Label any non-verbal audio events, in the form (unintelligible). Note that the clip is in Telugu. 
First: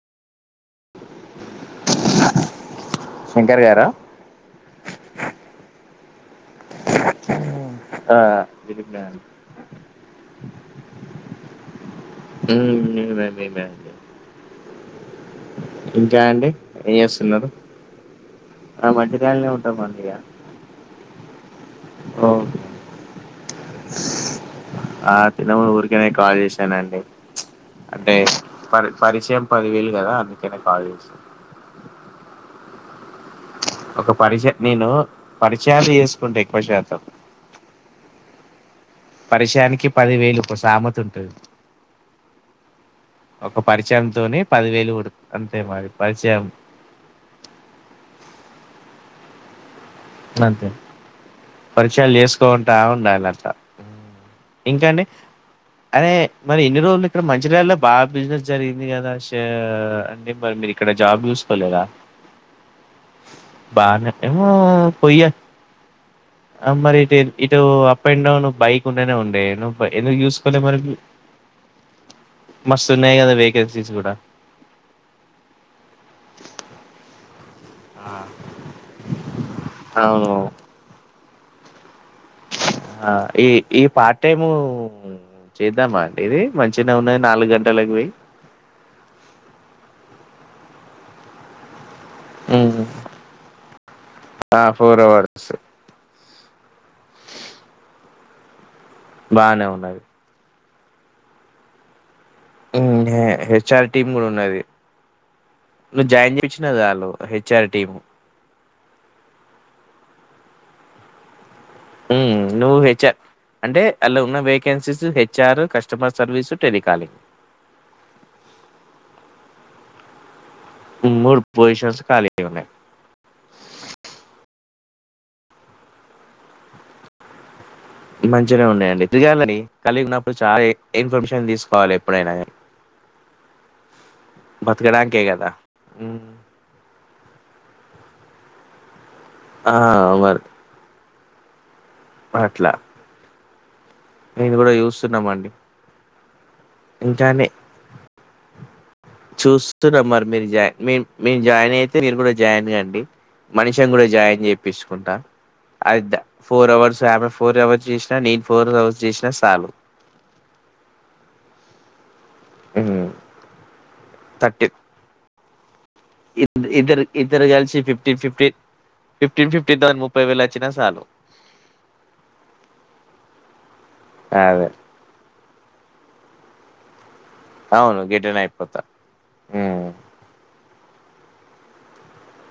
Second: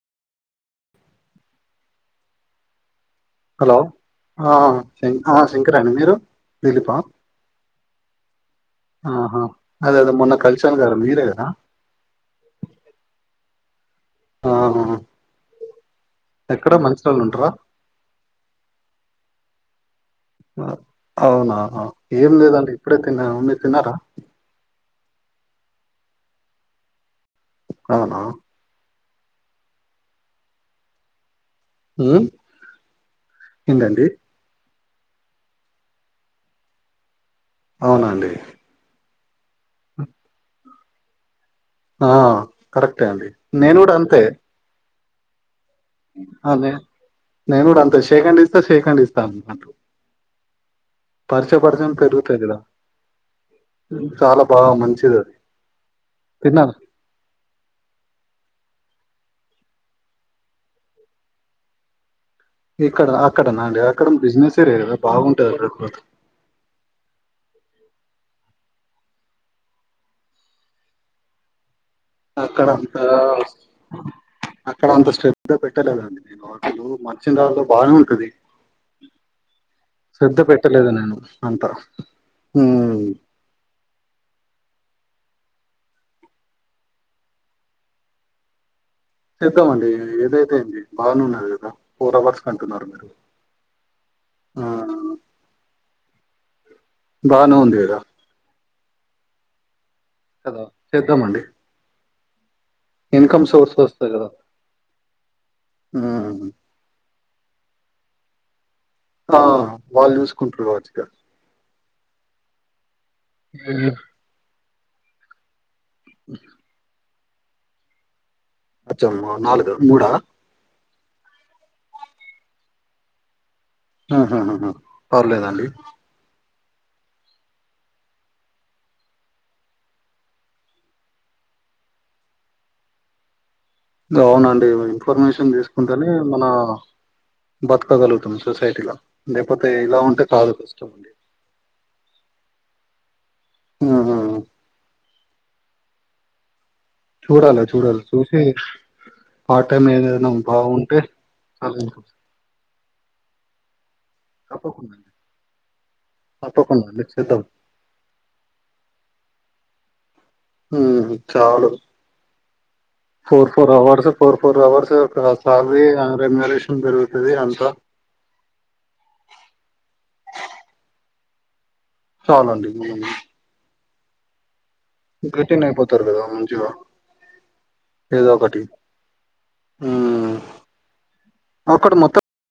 (inaudible) హలో ఆ శంక శంకరాండి మీరు దిలీపా ఉ ఆహా అదె అదె మొన్న కలిసన్ గా మీరే కదా మ్ నెమె నెమె ఆ ఇంకా అండి ఎక్కడ ఏం మంచిర్యాలలో చేస్తున్నారు ఉంటారా ఆ మధ్యకాళని ఉంటా కొందిగా అ్ అవునా ఏం ఓకే లేదండి ఇప్పుడే తిన్నాం మీరు తిన్నారా ఇనే కాల్ చేశానండి అంటే అవునా పరి పరిచయం పది వేలు కదా అందుకేనా కాల్ చేసాను మ్ ఒక పరిచయం నేను పరిచయాలు చేసుకుంటా ఎక్కువ శాతం అవునండి పరిచయానికి పది వేలు ఒక సామతె ఉంటుది ఆ కరెక్టే అండి ఒక నేను పరిచయంతోనే పదివేలు కొడు అదే నేను కూడా అంతే షేక్ హ్యాండ్ ఇస్తే షేక్ హ్యాండ్ ఇస్తా (unintelligible) అంతే పరిచయ పరిచయం పరిచయాలు పెరుగుతాయి కదా చేసుకోంటా ఉండాలాంట చాలా బాగా ఇంకా అండి మంచిది అది అదే మరి తిన్నారా ఇన్ని రోజులు ఇక్కడ మంచిరాళ్ళ బాగా బిజినెస్ జరిగింది కదా సే అంటే మరి మీరు ఇక్కడ జాబ్ చూసుకోలేరా ఇక్కడ అక్కడ నాండు అక్కడ బిజినెస్ ఏ లేదు పోయ్యా అ మరి అయితే ఇటు so up and down bike ఉండేనే ఉండే ఎందుకు చూసుకోలే మరి అక్కడ అంత మస్తున్నాయి గదా! వేకెన్సీస్ గూడా. అక్కడ అంత శ్రద్ధ పెట్టలేదండి నీ మాటలు నచ్చేలా అండి అవును. శ్రద్ధ పెట్టలేదు నేను అంత హ్మ్ ఆ ఏ ఏ పార్ట్ టైము చేద్దామా అండి ఇది మంచినే ఉన్నది నాలుగు గంటలకి పోయి చేద్దామండి ఏదైతే ఏంది బానే ఉన్నారు కదా ఫోర్ అవర్స్ హ్మ్. కంటున్నారు మీరు ఆ! అవర్స్ బానే ఉంది కదా బానే ఉన్నాయి చేద్దామండి ఇన్కమ్ సోర్స్ హెచ్ఆర్ టీమ్ వస్తాయి కూడా కదా ఉన్నది నువ్వు జాయిన్ హ్మ్ చేపించినవ్ వాళ్ళు హెచ్ ఆర్ టీము ఆ వాళ్ళు చూసుకుంటారు కావచ్చు ఇగా మ్మ్ నువ్వు హెచ్ఆర్ అంటే అలా ఉన్న వేకెన్సీస్ హెచ్చు H R customer service telecalling నాలుగ మూడా ఉన్నొడు పొజిషన్స్ కళీగున్నాయి ఉహుహు పర్లేదండి మంచిగా ఉన్నాయండి దిగాంని కలిగినప్పుడు చాలా ఇన్ఫర్మేషన్ తీసుకోవాలి ఎప్పుడైనా గాని అవునండి బతకడానికే కదా! ఇన్ఫర్మేషన్ తీసుకుంటేనే హ్మ్. మన బతకగలుగుతాం సొసైటీలో లేకపోతే ఆ! ఇలా ఉంటే మరి కాదు కష్టం అట్లా హ్మ్ నేను కూడా చూస్తున్నాం అండి చూడాల చూడాల చూసి పార్ట్ టైం చూస్తున్నా మరి ఏదైనా మీరు బాగుంటే నిను జాయిన్ చాలా అయితే మీరు కూడా జాయిన్ అవ్వండి మనిష్ మెత్తం కూడా జాయిన్ తప్పకుండా అండి చెపించుకుంటా ఫోర్ తప్పకుండా అవర్స్ అండి ఆమె చేద్దాం ఫోర్ అవర్స్ చేసినా నేను ఫోర్ అవర్స్ చేసినా చాలు హ్మ్ చాలు హ్మ్. Four four hours four four hours ఒకర ఇ ఇద్దరు ఇద్దరు అంతా గల్సి ఫిఫ్టీన్ ఫిఫ్టీన్ ఫిఫ్టీన్ ఫిఫ్టీన్ ద ముప్పై వేలు వచ్చినా చాలు చాల అండి ఉను అదే గెటిన్ అయిపోతారు కదా మనుచులు అవును ఏదో గిట్టనే ఒకటి అయిపోతా ఉమ్ ఒకటి మొత్తం